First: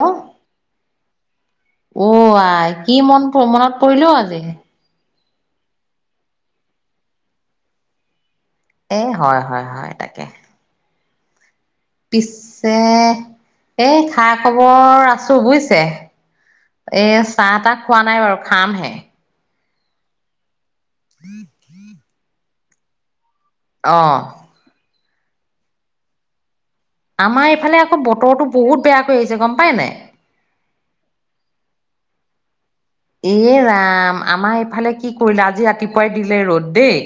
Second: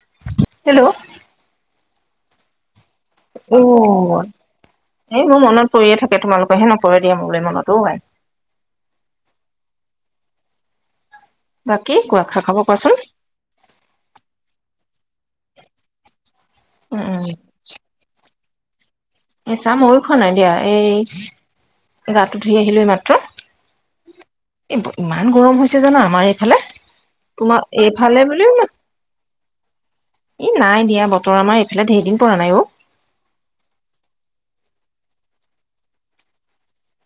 Hello hello! অ' আই। কি মন মনত পৰিল অ' আজি এই মোৰ মনত পৰিয়ে থাকে, তোমালোকেহে নপৰে দিয়া, মোৰো মনত অ' আই। এ, হয়, হয়, হয় তাকে। বাকী কোৱা খা খবৰ পিছে, কোৱাচোন এই খা-খবৰ আছো বুজিছে। উম এ, উম চাহ-তাহ খোৱা নাই বাৰু, খামহে। এ, চাহ ময়ো খোৱা নাই দিয়া, এই গাটো ধুই আহিলো এইমাত্ৰ। অ'। এ ইমান গৰম হৈছে জানা, আমাৰ এইফালে। আমাৰ এইফালে আকৌ বতৰটো বহুত বেয়া কৰি আহিছে, গম পাই নাই। এ, নাই দিয়া বতৰ আমাৰ এইফালে ঢেৰ দিন পৰা নাই অ'। এ, ৰাম আমাৰ এইফালে কি কৰিলে, আজি ৰাতিপুৱাই দিলে ৰ'দ দেই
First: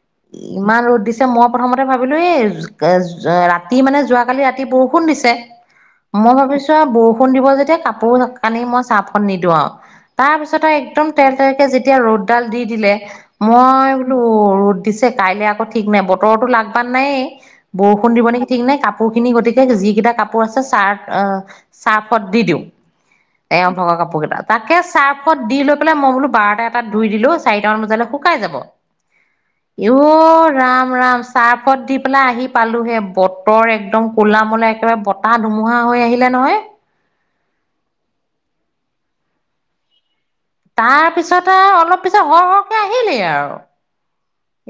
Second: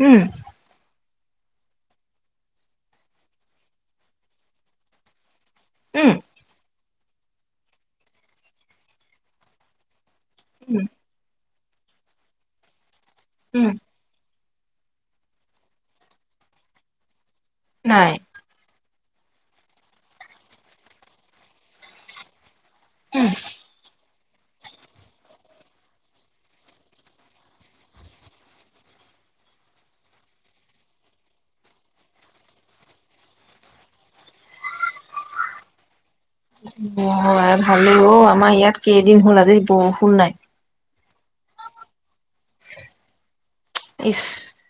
উম। ইমান ৰ'দ দিছে মই প্ৰথমতে ভাবিলো, এই জ, যে ৰাতি মানে যোৱাকালি ৰাতি বৰষুণ দিছে। উম। মই ভাবিছোঁ আৰু বৰষুণ দিব যেতিয়া কাপোৰ কানি মই চাৰ্ফত নিদিওঁ আৰু। তাৰ পিছত উম একদম তেৰ তেৰকে যেতিয়া ৰ'দডাল দি দিলে, উম মই ওঅ ৰ'দ দিছে কাইলে আকৌ ঠিক নাই বতৰটো লাগবান নাইয়ে, নাই বৰষুণ দিব নেকি ঠিক নাই কাপোৰ খিনি গতিকে যিকেইটা কাপোৰ আছে, চাৰ্ট অ চাৰ্ফত দি দিওঁ। এওঁ‌ ভাগৰ কাপোৰ কেইটা, তাকে চাৰ্ফত দি লৈ পেলাই মই বোলো বাৰটা এটাত ধুই দিলো, চাৰিটামান বজালে শুকাই যাব। ই অ', ৰাম, ৰাম চাৰ্ফত দি পেলাই আহি পালোহে বতৰ একদম কলা মলা একেবাৰে ব তা ধুমুহা হৈ আহিলে নহয়। অ' আই ভালেই অ', আমাৰ ইয়াত কেইদিন হ'ল আজি বৰষুণ নাই। তাৰ পিছত আৰু অলপ পিছত হৰ-হৰকে আহিলেই আৰু। ইচ।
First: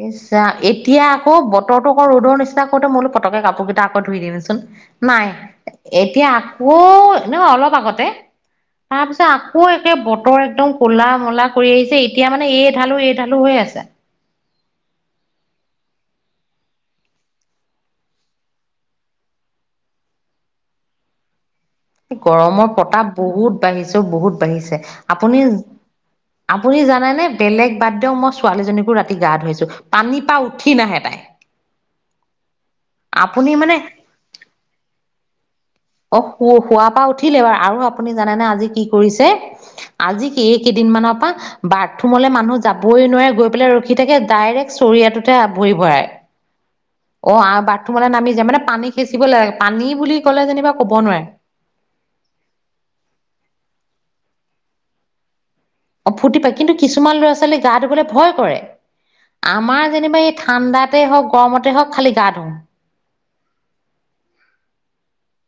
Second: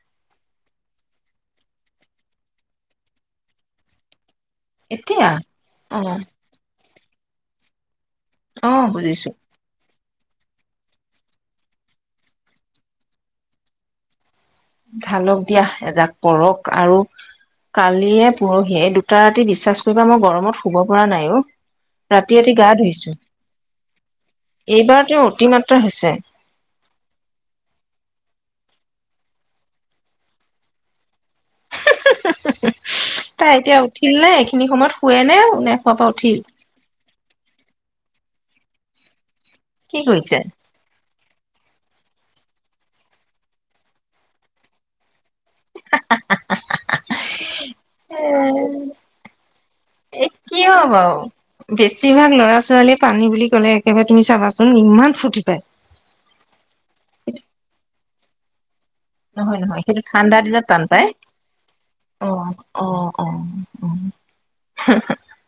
ইচ ৰা এতিয়া আকৌ বতৰতো আকৌ ৰ'দৰ নিচিনা কওঁতে মই বোলো পতকে কাপোৰ কেইটা আকৌ ধুই দিম চোন। এতিয়া নাই, অ এতিয়া আকৌ নহয় অলপ আগতে, অ তাৰ পিছত বুজিছো আক আকৌ একে বতৰ একদম ক'লা-মলা কৰি আহিছে, এতিয়া মানে এই ঢালো এই ঢালো হৈ আছে। ঢালক দিয়া এজাক পৰক আৰু। কালিয়ে, পৰহিয়ে এই দুটা ৰাতি বিশ্বাস কৰিবা, মই গৰমত শুব পৰা নাই অ'। ৰাতি ৰাতি গৰমৰ গা প্ৰতাপ ধুইছো বহুত বাঢ়িছে অ বহুত বাঢ়িছে এইবাৰ তেওঁৰ আপুনি অতিমাত্ৰা হৈছে। আপুনি জানে নে, বেলেগ বাদ দিয়ক মই ছোৱালী জনীকো ৰাতি গা ধুৱাইছো পানী পা উঠি নাহে তাই। [inaudible] [unintelligible] আপুনি তাই এতিয়া মানে উঠিল নে, এইখিনি সময়ত শুৱে নে, নে শুৱাৰ পৰা অ' উঠিল শু শুৱাৰ পা উঠিলে আৰু আপুনি জানেনে, আজি কি কৰিছে, কি আজি কৰিছে? সে কেইদিনমান পা, বাথৰুমলৈ মানুহ যাবই নোৱাৰে গৈ পেলাই ৰখি থাকে ডাইৰেক্ট চৰিয়াটো টোৱে আৱৰি বআই। অ' আ' বাথৰুমলৈ এ নামি যায় মানে পানী খেচিবলে লাগে, পানী বুলি এই ক'লে কিয় যেনিবা ক'ব বাৰু? নোৱাৰে। বেছিভাগ ল'ৰা ছোৱালীয়ে পানী বুলি ক'লে একেবাৰে তুমি চাবাচোন, ইমান ফূৰ্তি পায়। অ' ফূৰ্তি পায়, কিন্তু কিছুমান ল'ৰা ছোৱালীয়ে গা ধুবলে ভয় কৰে। নহয় নহয় আমাৰ সেইটো যেনিবা এই ঠাণ্ডা দিনত টান ঠাণ্ডাতে পায় হওঁক, গৰমতে হওঁক খালি অ গা ধুওঁ। অ' অ' অ' [unintelligible]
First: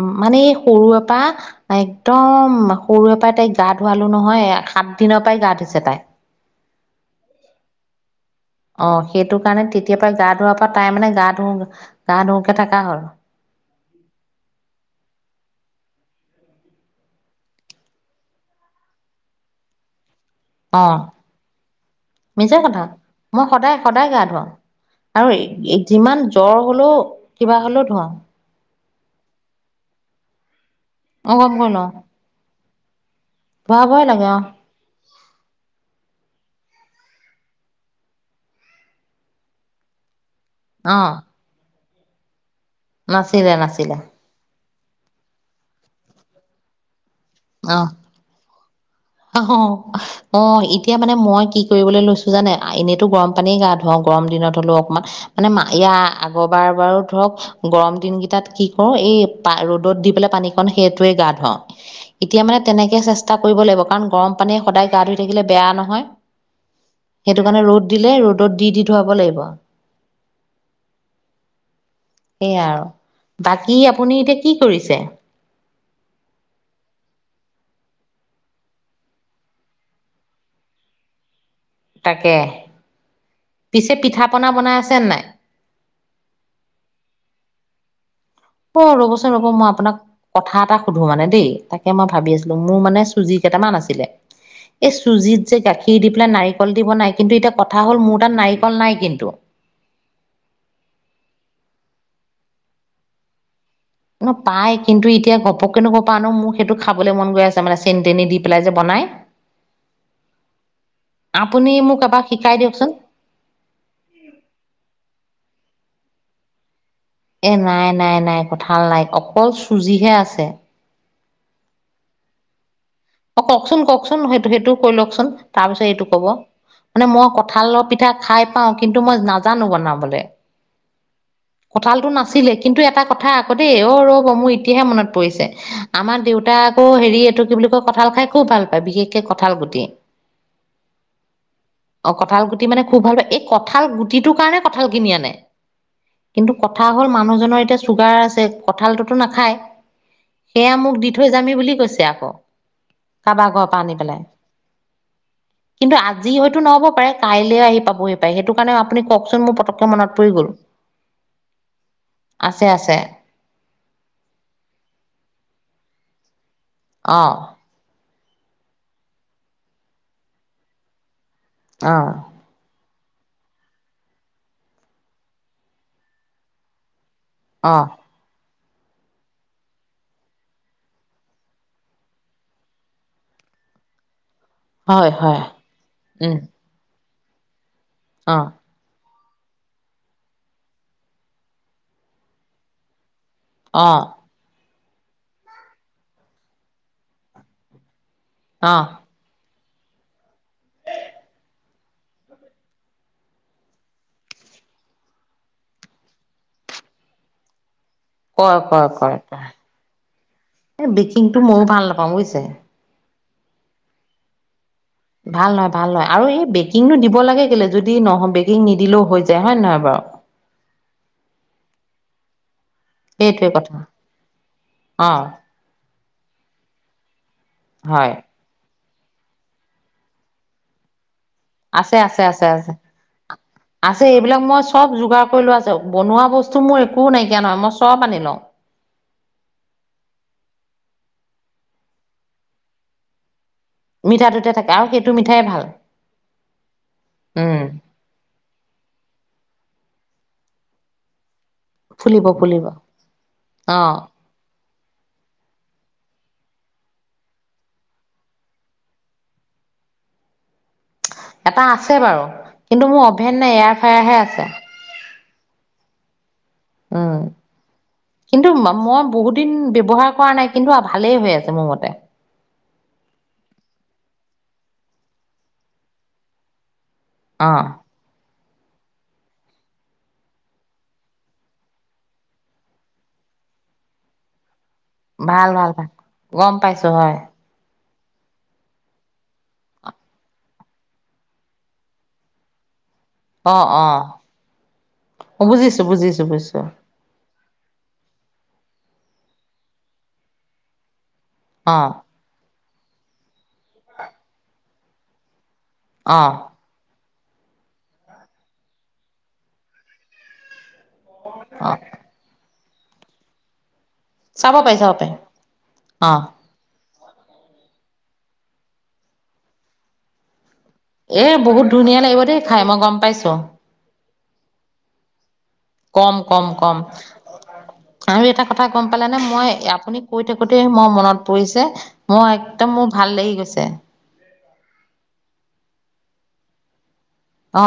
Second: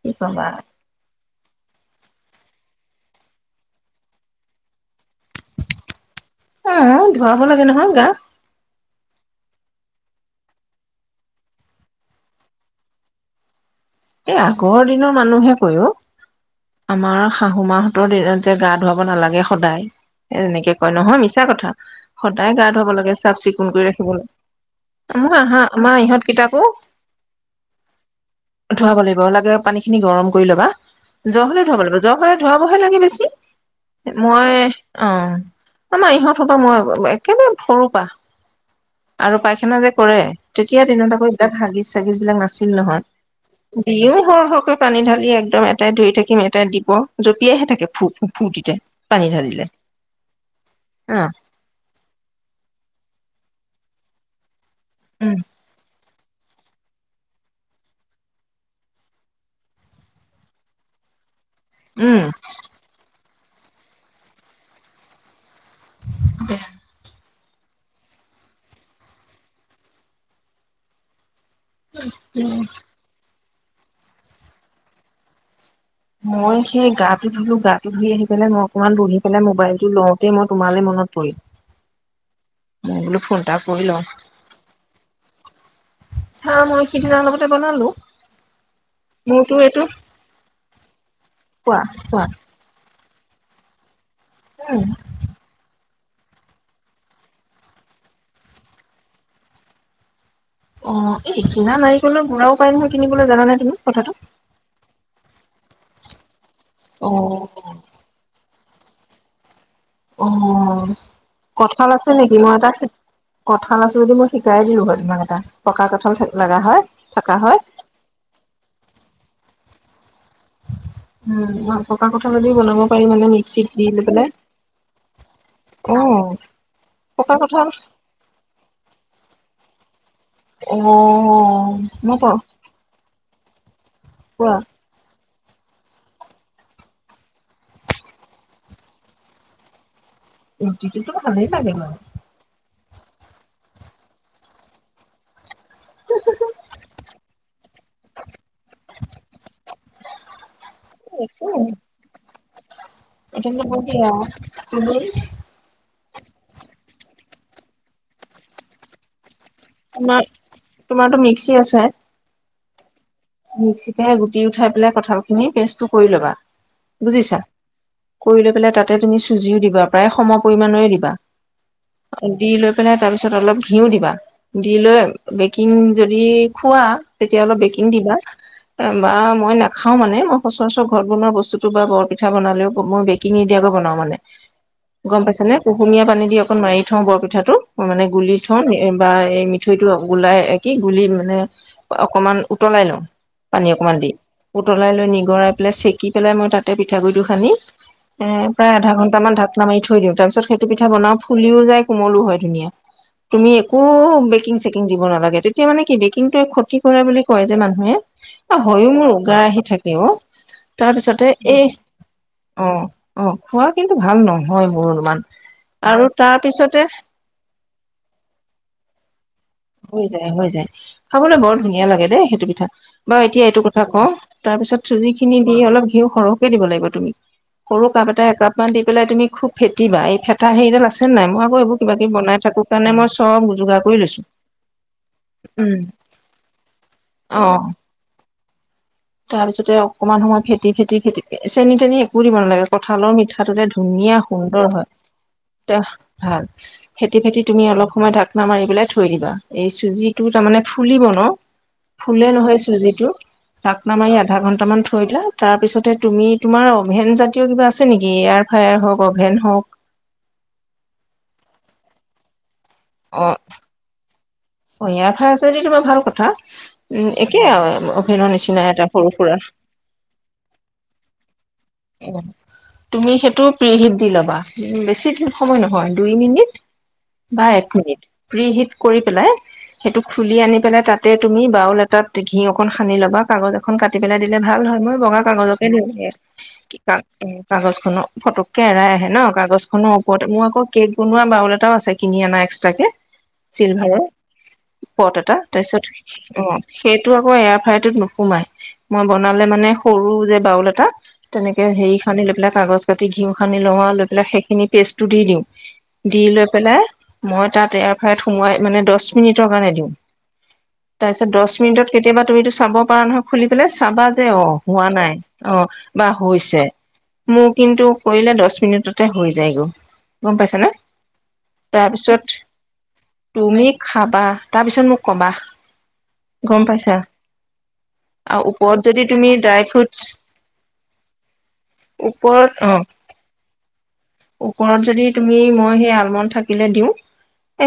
উম' কি মানে কবা এই সৰুৰ পা তাই একদম সৰুৰে পৰাই তাইক গা ধোৱালো নহয়, এয়া সাত দিনৰ পৰাই গা ধুইছে তাই। অ' ধুৱাব লাগে নহয় গা। অ' সেইটো কাৰণে, তেতিয়াৰ পাই গা ধোৱাৰ পা তাই মানে গা ধুওঁ, গা ধুওঁকে থাকা হ'ল। এ আগৰ দিনৰ মানুহে কয় অ। আমাৰ শাহু মাহঁতৰ দিনত যে গা ধুৱাব নালাগে সদায়। এ তেনেকে অ কয়, নহয় মিছা কথা, সদায় মিছা গা কথা ধুৱাব লাগে চাফ মই চিকুণ সদায় কৰি ৰাখিব সদায় গা ধুৱাও আমাৰ আৰু আহা এ আমাৰ ইহঁত যিমান কেইটাকো জ্বৰ হ'লেও কিবা হ'লেও ধুৱাওঁ। ধুৱাব লাগিব, লাগে পানী খিনি গৰম কৰি ল'বা। মই জ্বৰ গম হ'লেও কৰি ধুৱাব লওঁ লাগিব, জ্বৰ হ'লে ধোৱাবহে লাগে বেছি, ধোৱা ভয় লাগে অ মই অ' আমাৰ ইহঁত হঁতক মই একেবাৰে সৰু পা। আৰু পাইখানা যে কৰে তেতিয়া অ দিনত আকৌ এইবিলাক হাগিজ চাগিজ বিলাক নাছিল নহয়। নাছিলে নাছিলে। দিও সৰ সৰকৈ পানী ঢালি একদম এটাই ধুই থাকিম, এটাই দিব। জঁপিয়াইহে থাকে অ' ফু ফু ফুৰ্তিতে পানী হ' ঢালিলে হ' অ' এতিয়া মানে অ মই কি কৰিবলৈ লৈছো। জানে, এনেইতো গৰম পানীৰে গা ধুৱাওঁ গৰম দিনত হ'লেও অকণমান। উম। মানে ইয়াৰ আগৰবাৰ বাৰু ধৰক। গৰম দিন কেইটাত কি কৰো, এই পা, ৰ'দত দি পেলাই পানীকন সেইটোৱে গা ধুৱাওঁ। উম। এতিয়া মানে তেনেকে চেষ্টা কৰিব লাগিব, কাৰণ গৰম পানীৰে সদায় গা ধুই থাকিলে বেয়া নহয়। বেয়া। সেইটো কাৰণে, ৰ'দ দিলে, ৰ'দত দি, দি ধুৱাব লাগিব। সেয়াই আৰু, বাকী আপুনি এতিয়া কি কৰিছে? মই সেই গাটো ধুলো, গাটো ধুই আহি পেলাই মই অকনমান বহি পেলাই, মোবাইলটো লওঁতে মই তোমালৈ মনত পৰিল। তাকে, মই বোলো ফোন এটা কৰি পিছে লওঁ। পিঠা পনা বনাই আছেন নাই? হা, মই সিদিনা অলপতে বোনালো। অ', ৰ'বচোন ৰ'ব, মই আপোনাক কথা এটা সুধো মানে, দেই, কোৱা তাকে মই কোৱা ভাবি আছি লো, মোৰ মানে চুজি কেইটামান আছিলে, উম এই চুজিত যে গাখীৰ দি পেলাই নাৰিকল দি বনাই, কিন্তু এতিয়া কথা হ'ল মোৰ তাত নাৰিকল নাই কিন্তু। অ', এই কিনা নাৰিকলৰ ঘূৰাও পাই নহয়, কিনিবলৈ, জানানে তুমি কথাতো? নহয়, পাই, কিন্তু এতিয়া ঘপককেনো ক'ৰ পৰা আনো, মোৰ সেইটো অ খাবলৈ মন গৈ আছে। তাৰমানে চেনি-তেনি দি পেলাই যে বনায়। অ', আপুনি কঁঠাল মোক আছে এবাৰ নেকি, মই শিকাই এটা দিয়কচোন কঁঠাল আছে যদি, মই শিকাই দিলো হয়, তোমাক এটা, পকা কঁঠাল লগা হয়। থকা এ হয় নাই, নাই, নাই, কঁঠাল নাই, অকল চুজিহে আছে। উম, পকা কঁঠালে দি বনাব পাৰি মানে অ', মিক্সিত কওকচোন, দি লৈ কওকচোন, পেলাই সেইটো, সেইটোও কৈ লওকচোন, তাৰপিছত অ এইটো কব। মানে মই পকা কঁঠাল কঠালৰ পিঠা খাই পাও, কিন্তু মই নাজানো বনাবলে। [unintelligible] কঁঠালটো পাওঁ নাছিলে, কিন্তু এটা কথা আকৌ দেই, অ', ৰব মোৰ কোৱা এতিয়াহে মনত পৰিছে। আমাৰ দেউতাই আকৌ হেৰি এইটো কি বুলি কয়, কঁঠাল খাই খুব ভাল পায়, বিশেষকে কঁঠাল গুটি। গোটিটোতো ভালেই লাগে বাৰু। অ', কঁঠাল গুটি মানে খুব ভাল পায়, এই কঁঠাল গুটিটোৰ কাৰণে কঠাল কিনি আনে। কিন্তু কথা হ'ল মানুহজনৰ এতিয়া চুগাৰ আছে, কঁঠালটোতো নাখায়। সেয়া মোক দি থৈ যাম একো হী বুলি কৈছে আকৌ। কাৰোবাৰ ঘৰৰ পৰা আনি পেলাই [unintelligible] কিন্তু আজি হয়তো নহ'ব পাৰে, কাইলে আহি পাবহি পাৰে, সেইটো কাৰণে আপুনি কওকচোন মোৰ মনত তোমাৰ, পৰি গ'ল তোমাৰতো মিক্সি আছে। আছে, আছে। মিক্সিতে গুটি উঠাই পেলাই কঁঠাল খিনি পেষ্টটো কৰি ল'বা, অ বুজিছা। কৰি লৈ পেলাই, তাতে তুমি চুৰজিও দিবা, প্ৰাই সম পৰিমাণৰে দিবা। অ'। দি লৈ পেলাই তাৰ পিছত অলপ ঘিঁউ দিবা, দি লৈ বেকিং যদি খোৱা তেতিয়া অলপ অ বেকিং দিবা। [inaudible] বা মই নাখাওঁ মানে, মই সচৰাচৰ ঘৰত বনোৱা বস্তুটো বা বৰ পিঠা বনালেও মই বেকিং নিদিয়াকৈ বনাও মানে। [inaudible] গম পাইছ হয় নে, কুহুমীয়া পানী দি উম অকণ মাৰি থওঁ বৰপিঠাটো, মানে গুলি অ থওঁ। বা এই মিঠৈটো গলাই কি গুলি মানে অকমান উতলাই লওঁ। পানী অকমান অ', দি, উতলাই লৈ নিগৰাই পেলাই চেকি পেলাই, মই তাতে পিঠাগু়িটো সানী এ প্ৰায় অ', আধা ঘন্টামান ঢাকনা মাৰি থৈ দিওঁ, তাৰ পিছত সেইটো পিঠা বনাও, ফুলিও যায়, কোমলো হয় ধুনীয়া। তুমি একো বেকিং-চেকিং দিব নালাগে, তেতিয়া মানে কি বেকিংটো ক্ষতি কৰা বুলি কয় যে মানুহে। অ কয়, কয়, হয়ো' মোৰ কয়, উগাৰ কয়। আহি থাকে ও, এই তাৰপিছতে বেকিংটো ময়ো এই, ভাল নাপাওঁ বুজিছে। অ'। অ', খোৱা কিন্তু ভাল নহয় মোৰ। অনুমান ভাল নহয়, ভাল নহয়। আৰু তাৰ এই পিছতে বেকিংনো দিব লাগে কেলে? যদি নহ বেকিং নিদিলেও হৈ যায়। হয় নে নহয় হৈ বাৰু? হৈ যায়। খাবলৈ বৰ ধুনীয়া লাগে দেই সেটো পিঠা। বাৰু এতিয়া এইটো কথা কওঁ। তাৰপিছত অ', চুজিখিনি দি অলপ ঘিউ সৰহকে দিব লাগিব তুমি। সৰু কাপ হয় এটা একাপ মান দি পেলাই, তুমি খুব ফেটিবা। এই ফেটা হেৰিডাল আছে নে নাই? মই এইবোৰ কিবা আছে, কিবি আছে, বনাই আছে, থাকো আছে। কাৰণে মই চব যোগাৰ কৰি আছে, লৈছো এইবিলাক মই চব যোগাৰ কৰি লোৱা [unintelligible] বনোৱা বস্ স্তো মোৰ একো নাইকিয়া অ নহয়, মই চব আনি লওঁ। তাৰপিছতে অকমান সময় খেটি-খেটি খেটিকে, চেনি-তেনি একো দিব নালাগে। কঁঠালৰ মিঠাটোৰে দুনীয়া মিঠাটোতে সুন্দৰ থাকে আৰু হয়। সেইটো মিঠাই ভাল তে ভাল, ফেতি-ফেতি উম, তুমি অলপ সময় ঢাক না মাৰি পেলাই থৈ দিবা। এই চুজিটো তাৰমানে ফুলিব ন', ফুলিব, ফুলে নহয় ফুলিব চুজিটো। তাকনা অ'। মাৰি আ ধা ঘণ্টামান থৈ দিলা, তাৰপিছতে তুমি তোমাৰ অভেন জাতীয় কিবা আছে নেকি? এয়াৰ ফায়াৰ হওঁক অভেন হওঁক। এটা আছে বাৰু কিন্তু মোৰ অ অভেন নাই, এয়াৰ ফেয়াৰ হে আছে। অ', ইয়াৰ ফ্ৰায়াৰ আছে যদি তোমাৰ ভাল কথা। উম, একে আৰু অভেনৰ কিন্তু নিচিনা এটা মই বহুত সৰু-সুৰা। দিন ব্যৱহাৰ কৰা নাই কিন্তু আৰু ভালেই হৈ আছে মোৰ মতে। [unintelligible] তুমি সেইটো প্ৰি হিট দি ল'বা, বেছি সময় নহয় দুই মিনিট। বা অ এক মিনিট, প্ৰি হিট কৰি পেলাই সেইটো খুলি আনি পেলাই তাতে তুমি বাউল এটাত ঘি অকন সানি ল'বা, কাগজ এখন কাটি পেলাই দিলে ভাল হয়। মই বগা ভাল কাগজকে ভাল দিওঁ ভাল [unintelligible] গম পাইছো হয় কাগজ খনক, ফটককে এৰাই আহে ন', কাগজখনৰ ওপৰতে। মোৰ আকৌ কেক বনোৱা বাউল এটাও আছে কিনি আনা এক্স তাকে, অ অ চিলভাৰৰ পট এটা। বুজিছো বুজিছো তাৰপিছত অ'। বুজিছো সেইটো আকৌ এয়াৰ ফ্ৰাইটোত নোসোমাই। মই বনালে মানে সৰু যে বাউল এটা তেনেকে অ হেৰি খানি লৈ পেলাই কাগজ কাতি ঘিউ খানি লওঁ আও, লৈ পেলাই সেইখিনি পেষ্টটো দি দিওঁ। অ দি লৈ পেলাই, মই তাত এয়াৰ ফ্ৰাইৰত সোমোৱাই মানে দচ মিনিটৰ কাৰণে দিওঁ। তাৰপিছত দচ অ মিনিটত কেতিয়াবা তুমিতো চাব পৰা নহয় খুলি পেলাই, চাবা। যে ও চাব পাৰি হোৱা চাব পাৰি নাই, অ', বা অ হ'ল। পিছে, মোৰ কিন্তু কৰিলে দচ মিনিটতে হৈ যায়গৈ। গম পাইছ নে? এ বহুত ধুনীয়া লাগিব দেই খাই মই গম পাইছোঁ। তুমি খাবা, তাৰপিছত মোক ক'বা। কম, কম, গম কম। পাইছা আৰু এটা কথা ওপৰত গম যদি পালা নে? তুমি মই ড্ৰাই ফ্ৰুটছ আপুনি কৈতে কোতে মই মনত পৰিছে, মই ওপৰত অ একদম মোৰ ভাল লাগি গৈছে। ওপৰত যদি তুমি মই সেই আলমণ্ড থাকিলে দিওঁ,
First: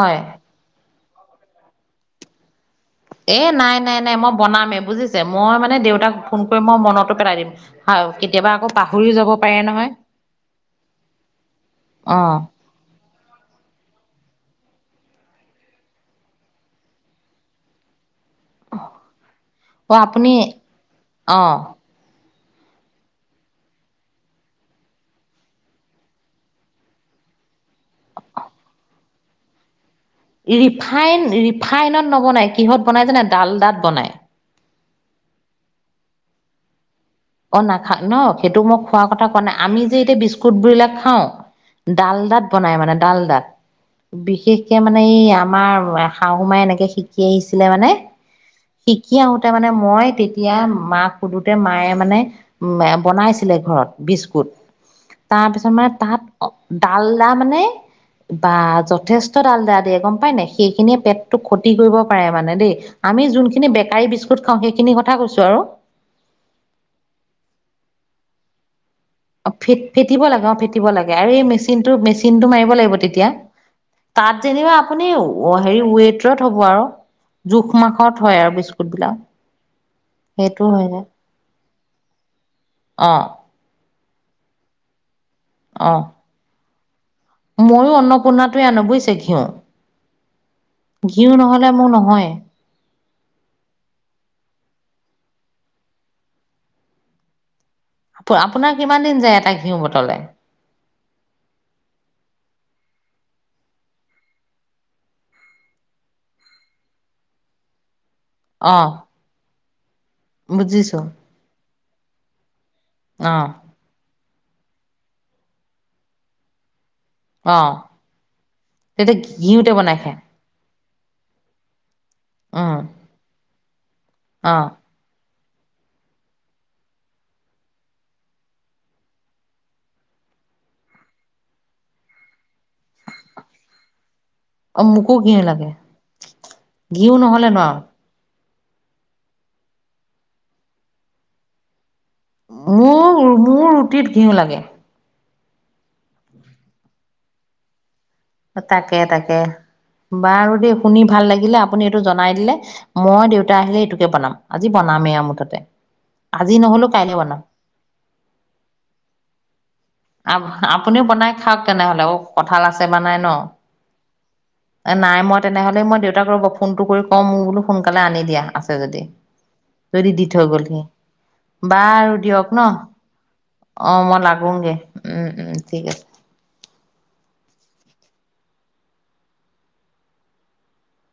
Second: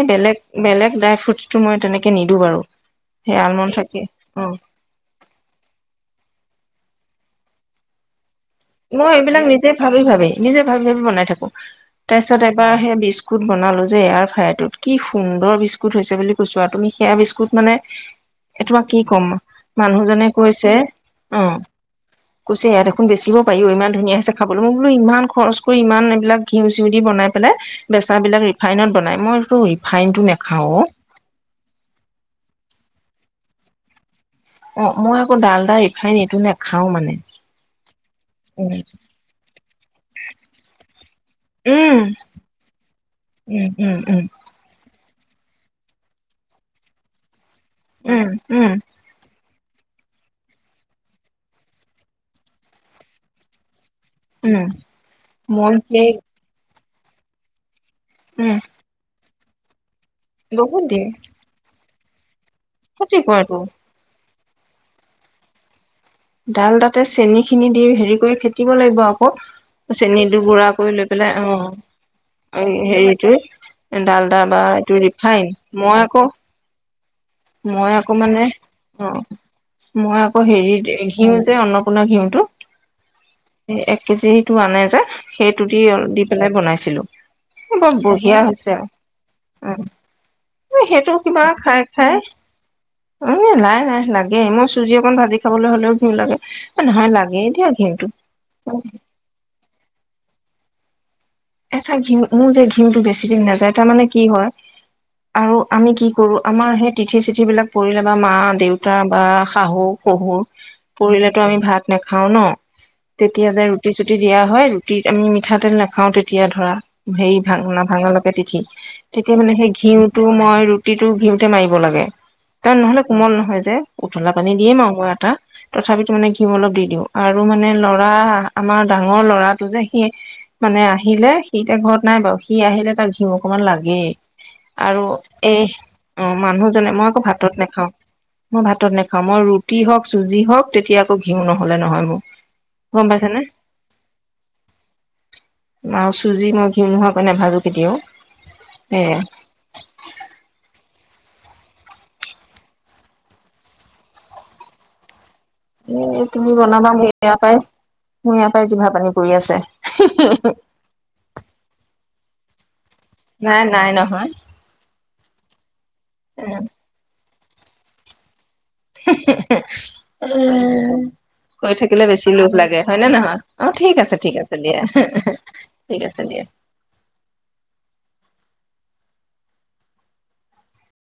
এই বেলেগ বেলেগ ড্ৰাই-ফ্ৰুটটো মই তেনেকে নিদো বাৰু। সেই এ আলমণ্ড নাই, নাই, থাকে নাই। মই অ বনামে বুজি যে মই মানে দেউতাক ফোন কৰি মই মনতো পেলাই দিম। হা কেতিয়াবা আকৌ পাহৰি মই যাব এইবিলাক পাৰে নিজে নহয় ভাবি ভাবি নিজে ভাবি ভাবি বনাই থাকোঁ। অ তাৰপিছত পাৰ সে বিস্কুট বনালোঁ যে এয়াৰ ফ্ৰায়াৰটোত, কি সুন্দৰ বিস্কুট হৈছে বুলি কৈছোঁ আৰু তুমি সেয়া বিস্কুট মানে [inaudible] এই তোমাক কি ক'ম? অ মানুহজনে আপুনি কৈছে- অ', কৈছে, এয়া দেখোন বেচিব পাৰি ইমান ধুনীয়া হৈছে খাবলৈ। মই বোলো ইমান খৰচ কৰি ইমান এইবিলাক ঘিউ চিউ দি বনাই পেলাই বেচা বিলাক ৰিফাইনত বনাই। মইটো ৰিফাইনটো নেপ ৰিফাইন ৰিফাইনত ন'বনাই, কিহত বনাই জানে? ডালদাত বনায়। অ', মই আকৌ ডালডা, ৰিফাইন এইটো নাখাওঁ মানে। অ নাখা ন সেইটো উম মই খোৱাৰ কথা কোৱা নাই আমি যে এতিয়া বিস্কুট বুলিলে খাওঁ ডালডাত বনাই মানে ডালডাত উম উম উম বিশেষ কে মানে এই আমাৰ শাহু মাই এনেকে শিকি আহিছিলে মানে। উম উম উম শিকি আহোতে মানে মই তেতিয়া মাক সুধোতে মায়ে। মানে বনাইছিলে ঘৰত বিস্কুট উম তাৰপিছত মই মানে সেই তাত ডালদা মানে বা উম যথেষ্ট ডালদা দিয়ে গম পায় নাই বহুত সেইখিনিয়ে দিয়ে পেট খতি কৰিব পাৰে মানে দেই ক্ষতি আমি কৰেতো যোনখিনি বেকাৰী বিস্কুট খাওঁ সেইখিনি কথা কৈছো আৰু ডালডাতে চেনি খিনি দি হেৰি কৰি ফেটিব লাগিব আক ফে ফেটিব চেনীটো লাগে অ গুড়া ফেটিব কৰি লৈ লাগে আৰু পেলাই এই অ মেচিনটো মেচিনটো মাৰিব লাগিব তেতিয়া হেৰিটো তাত ডালডা বা যেনিবা এইটো আপুনি ৰিফাইন হেৰি মই আকৌ ৱেটত হ'ব আৰু জোখ মই আকৌ মাখত হয় মানে আৰু বিস্কুট অ বিলাক মই আকৌ সেইটো হেৰিত হয় ঘিউ যে অন্নপূৰ্ণা ঘিউটো অঁ এক কেজিটো আনে যে সেইটো দি অ দি পেলাই বনাইছিলো। ময়ো বৰ বঢ়িয়া অন্নপূৰ্ণাটোৱে হৈছে আনো বুজিছে ঘিউ উম সেইটো ঘিউ কিবা নহ'লে খাই মোৰ খাই। নহয় অ নাই নাই লাগে মই চুজি অকণ ভাজি খাবলৈ হলেও ঘিউ লাগে এ নহয় লাগে দিয়া ঘিউ আপোনাৰ কিমান দিন যায় এটা ঘিউ বটলে। এটা ঘিউ মোৰ যে ঘিউটো বেছি দিন নাযায় তাৰ মানে কি হয়। আৰু আমি কি কৰো আমাৰ সেই তিথি চিঠি বিলাক পৰিলে বা মা অ দেউতা বা শাহু শহু বুজিছো পৰিলেতো আমি ভাত নাখাওঁ ন অ তেতিয়া যে ৰুটি চুটি দিয়া হয় ৰুটিত আমি মিঠাতেল নাখাওঁ তেতিয়া ধৰা হেৰি অ ভাং নাভাঙা লৈকে তিথি তেতিয়া মানে ঘিউতে সেই বনাই খায় ঘিউটো মই ৰুটিটো ঘিউতে মাৰিব লাগে। তাৰ উম নহ'লে কোমল নহয় যে উতলা অ পানী দিয়ে মাৰো মই আতা তথাপিতো মানে ঘিউ অলপ দি দিওঁ আৰু মানে ল'ৰা আমাৰ ডাঙৰ ল'ৰাটো যে সি মানে আহিলে সি এতিয়া ঘৰত নাই বাৰু সি আহিলে তাৰ ঘিউ অকমান লাগেই। অ আৰু মোকো ঘিউ এই লাগে অ মানুহজনে মই ঘিউ আকৌ নহ'লে ভাতত নোৱাৰো নাখাও। মই ভাতত নাখাও মই ৰুটি হওক চুজি হওক তেতিয়া আকৌ ঘিউ নহ'লে নহব। মোৰ মোৰ ৰুটিত ঘিউ লাগে। আৰু চুজি মই ঘিউ নোহোৱাকৈ নাভাজো কেতিয়াও। তাকে সেয়া তাকে বাৰু দেই শুনি ভাল লাগিলে আপুনি এইটো জনাই দিলে। মই দেউতা আহিলে এইটোকে বনাম আজি বনামেই আৰু মুঠতে। এ তুমি আজি নহ'লেও বনাবা মোৰ কাইলৈ এইয়া বনাম পাই মোৰ এইয়া পাই জিভা পানী পৰি আছে। আ আপুনিও বনাই খাওক তেনেহলে অ কঁঠাল আছে বা নাই। নাই নাই নহয়। এ নাই মই তেনেহলে মই দেউতাক ৰ'ব ফোনটো কৰি কম মোক বোলো সোনকালে আনি দিয়া আছে যদি। উম যদি দি থৈ গ'লহি। [unintelligible] কৈ থাকিলে বাৰু বেছি দিয়ক লোভ ন? লাগে হয় নে নহয় অ ঠিক আছে মই ঠিক আছে লাগোংগে। দিয়া। উম, উম, ঠিক আছে দিয়া।